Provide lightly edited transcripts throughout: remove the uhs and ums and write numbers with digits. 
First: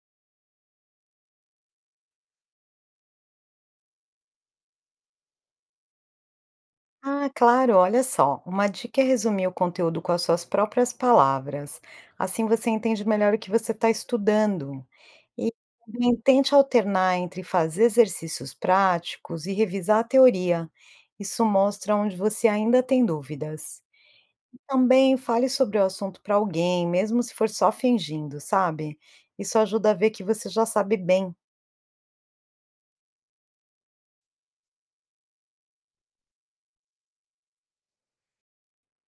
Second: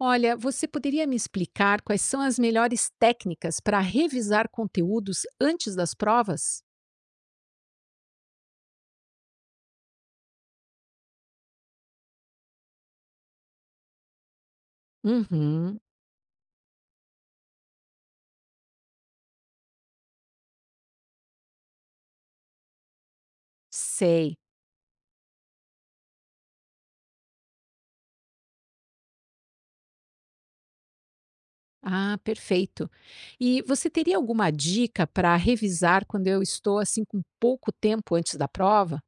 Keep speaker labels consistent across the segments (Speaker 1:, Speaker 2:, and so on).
Speaker 1: Olha, você poderia me explicar quais são as melhores técnicas para revisar conteúdos antes das provas?
Speaker 2: Ah, claro, olha só. Uma dica é resumir o conteúdo com as suas próprias palavras. Assim você entende melhor o que você está estudando. E
Speaker 1: Uhum,
Speaker 2: também tente alternar entre fazer exercícios práticos e revisar a teoria. Isso mostra onde você ainda tem dúvidas.
Speaker 1: sei.
Speaker 2: Também fale sobre o assunto para alguém, mesmo se for só fingindo, sabe? Isso ajuda a ver que você já sabe bem.
Speaker 1: Ah, perfeito. E você teria alguma dica para revisar quando eu estou assim com pouco tempo antes da prova?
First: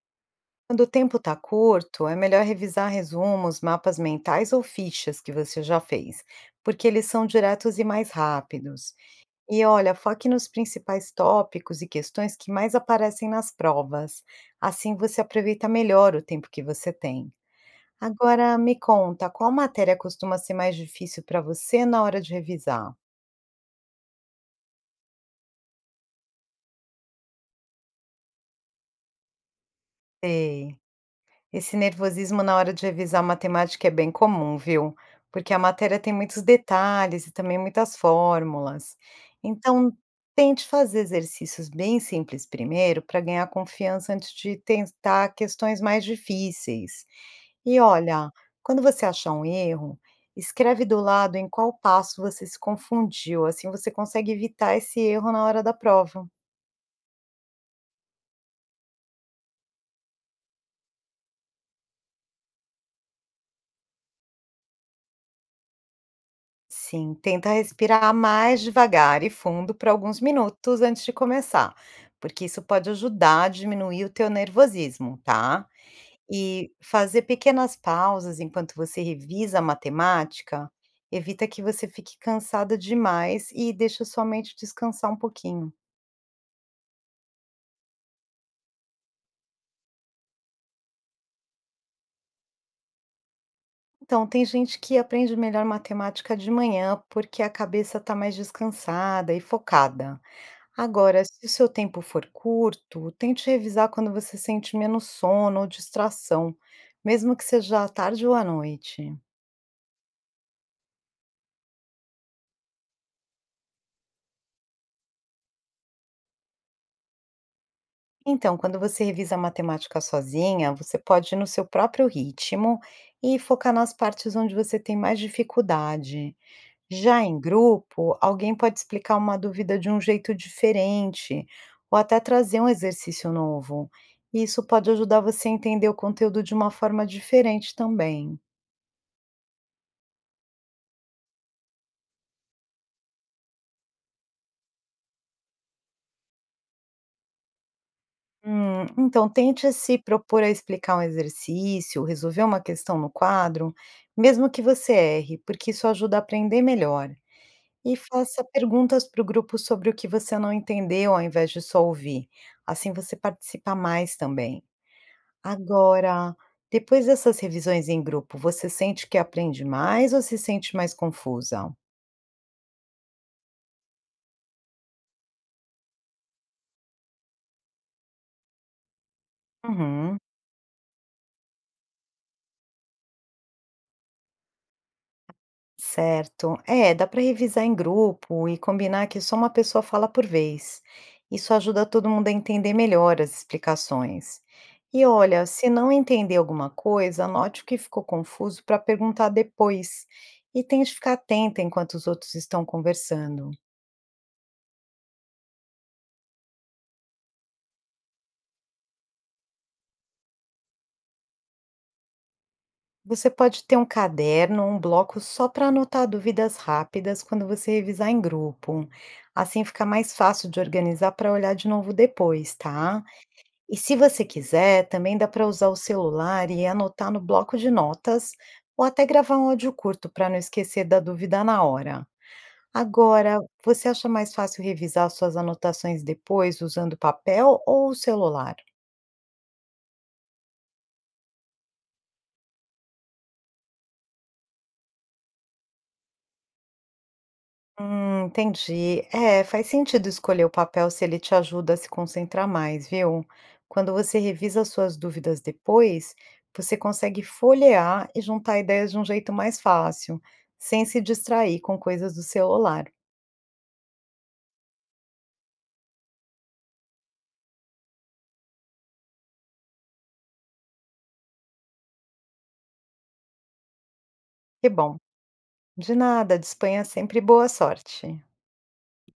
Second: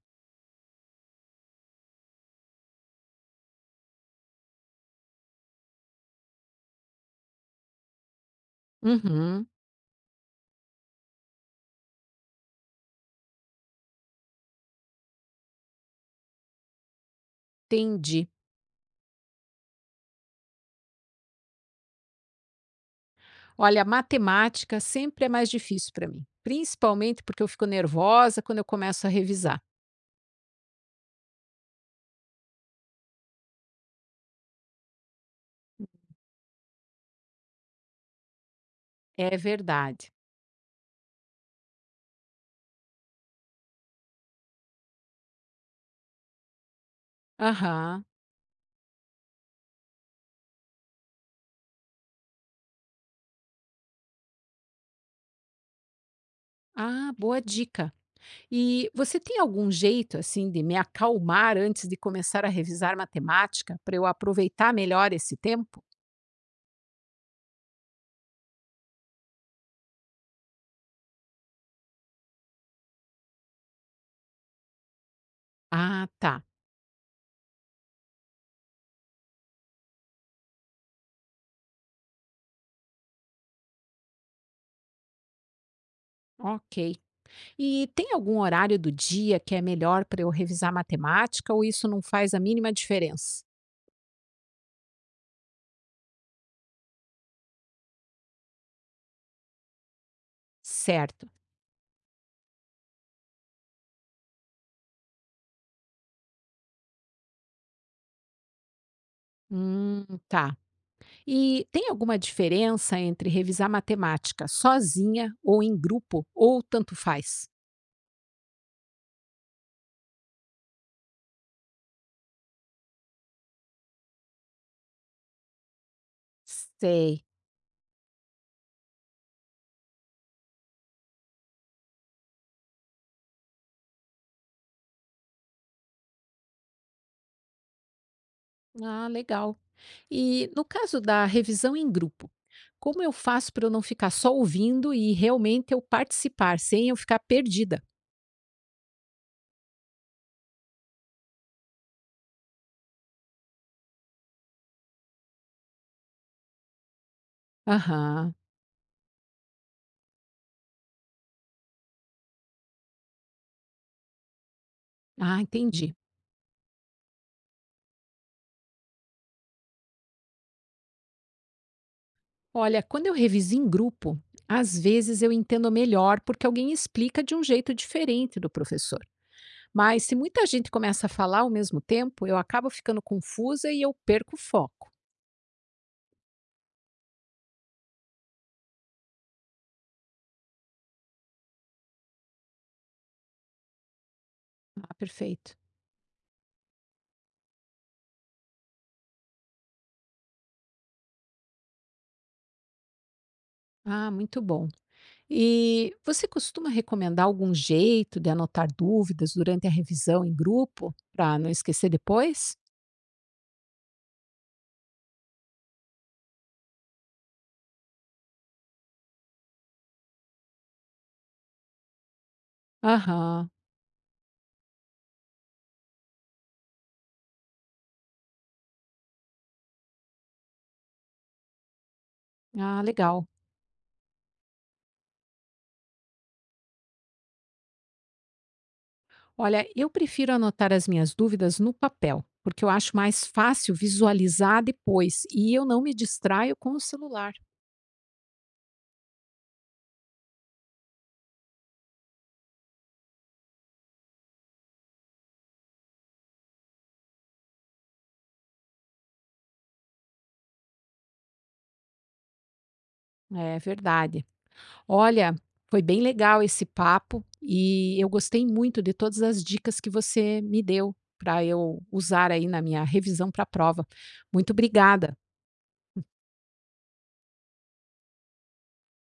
Speaker 2: Quando o tempo está curto, é melhor revisar resumos, mapas mentais ou fichas que você já fez, porque eles são diretos e mais rápidos.
Speaker 1: Uhum,
Speaker 2: E olha, foque nos principais tópicos e questões que mais aparecem nas provas. Assim você aproveita melhor o tempo que você tem.
Speaker 1: entendi.
Speaker 2: Agora me conta, qual matéria costuma ser mais difícil para você na hora de revisar?
Speaker 1: Olha, matemática sempre é mais difícil para mim, principalmente porque eu fico nervosa quando eu começo a revisar.
Speaker 2: Sei. Esse nervosismo na hora de revisar matemática é bem comum, viu? Porque a matéria tem muitos detalhes e também muitas fórmulas.
Speaker 1: É
Speaker 2: Então,
Speaker 1: verdade.
Speaker 2: tente fazer exercícios bem simples primeiro para ganhar confiança antes de tentar questões mais difíceis. E
Speaker 1: Aham.
Speaker 2: olha, quando você achar um erro, escreve do lado em qual passo você se confundiu, assim você consegue evitar esse erro na hora da prova.
Speaker 1: Ah, boa dica. E você tem algum jeito, assim, de me acalmar antes de começar a revisar matemática, para eu aproveitar melhor esse tempo?
Speaker 2: Sim, tenta respirar mais devagar e fundo por alguns minutos antes de começar, porque isso pode ajudar a diminuir o teu nervosismo, tá?
Speaker 1: Ah, tá.
Speaker 2: E fazer pequenas pausas enquanto você revisa a matemática evita que você fique cansada demais e deixa sua mente descansar um pouquinho.
Speaker 1: Ok. E tem algum horário do dia que é melhor para eu revisar matemática ou isso não faz a mínima diferença?
Speaker 2: Então, tem gente que aprende melhor matemática de manhã porque a cabeça está mais descansada e focada. Agora,
Speaker 1: Certo.
Speaker 2: se o seu tempo for curto, tente revisar quando você sente menos sono ou distração, mesmo que seja à tarde ou à noite.
Speaker 1: Tá. E tem alguma diferença entre revisar matemática sozinha ou em grupo, ou tanto faz?
Speaker 2: Então, quando você revisa a matemática sozinha, você pode ir no seu próprio ritmo e focar nas partes onde você tem mais dificuldade. Já
Speaker 1: Sei.
Speaker 2: em grupo, alguém pode explicar uma dúvida de um jeito diferente ou até trazer um exercício novo. E isso pode ajudar você a entender o conteúdo de uma forma diferente também.
Speaker 1: Ah, legal. E no caso da revisão em grupo, como eu faço para eu não ficar só ouvindo e realmente eu participar, sem eu ficar perdida?
Speaker 2: Então tente se propor a explicar um exercício, resolver uma questão no quadro, mesmo que você erre, porque isso ajuda a aprender melhor. E
Speaker 1: Aham.
Speaker 2: faça perguntas para o grupo sobre o que você não entendeu, ao invés de só ouvir. Assim você participa mais também.
Speaker 1: Ah, entendi.
Speaker 2: Agora, depois dessas revisões em grupo, você sente que aprende mais ou se sente mais confusa?
Speaker 1: Olha, quando eu reviso em grupo, às vezes eu entendo melhor porque alguém explica de um jeito diferente do professor. Mas se
Speaker 2: Uhum.
Speaker 1: muita gente começa a falar ao mesmo tempo, eu acabo ficando confusa e eu perco o foco.
Speaker 2: Certo. É, dá para revisar em grupo e combinar que só uma pessoa fala por vez. Isso ajuda todo mundo a entender melhor as explicações.
Speaker 1: Ah,
Speaker 2: E olha,
Speaker 1: perfeito.
Speaker 2: se não entender alguma coisa, anote o que ficou confuso para perguntar depois. E tente ficar atenta enquanto os outros estão conversando.
Speaker 1: Ah, muito bom. E você costuma recomendar algum jeito de anotar dúvidas durante a revisão em grupo, para não esquecer depois?
Speaker 2: Você pode ter um caderno, um bloco só para anotar dúvidas rápidas quando você revisar em grupo. Assim fica mais fácil de organizar para olhar de novo depois, tá?
Speaker 1: Aham.
Speaker 2: E se você quiser, também dá para usar o celular e anotar no bloco de notas, ou até gravar um áudio curto para não esquecer da dúvida na hora.
Speaker 1: Ah, legal.
Speaker 2: Agora, você acha mais fácil revisar suas anotações depois usando papel ou o celular?
Speaker 1: Olha, eu prefiro anotar as minhas dúvidas no papel, porque eu acho mais fácil visualizar depois e eu não me distraio com o celular.
Speaker 2: Entendi. É, faz sentido escolher o papel se ele te ajuda a se concentrar mais, viu? Quando você revisa suas dúvidas depois, você consegue folhear e juntar ideias de um jeito mais fácil, sem se distrair com coisas do celular.
Speaker 1: É verdade. Olha, foi bem legal esse papo e eu gostei muito de todas as dicas que você me deu para eu usar aí na minha revisão para a prova. Muito
Speaker 2: Que bom.
Speaker 1: obrigada.
Speaker 2: De nada, disponha sempre e boa sorte.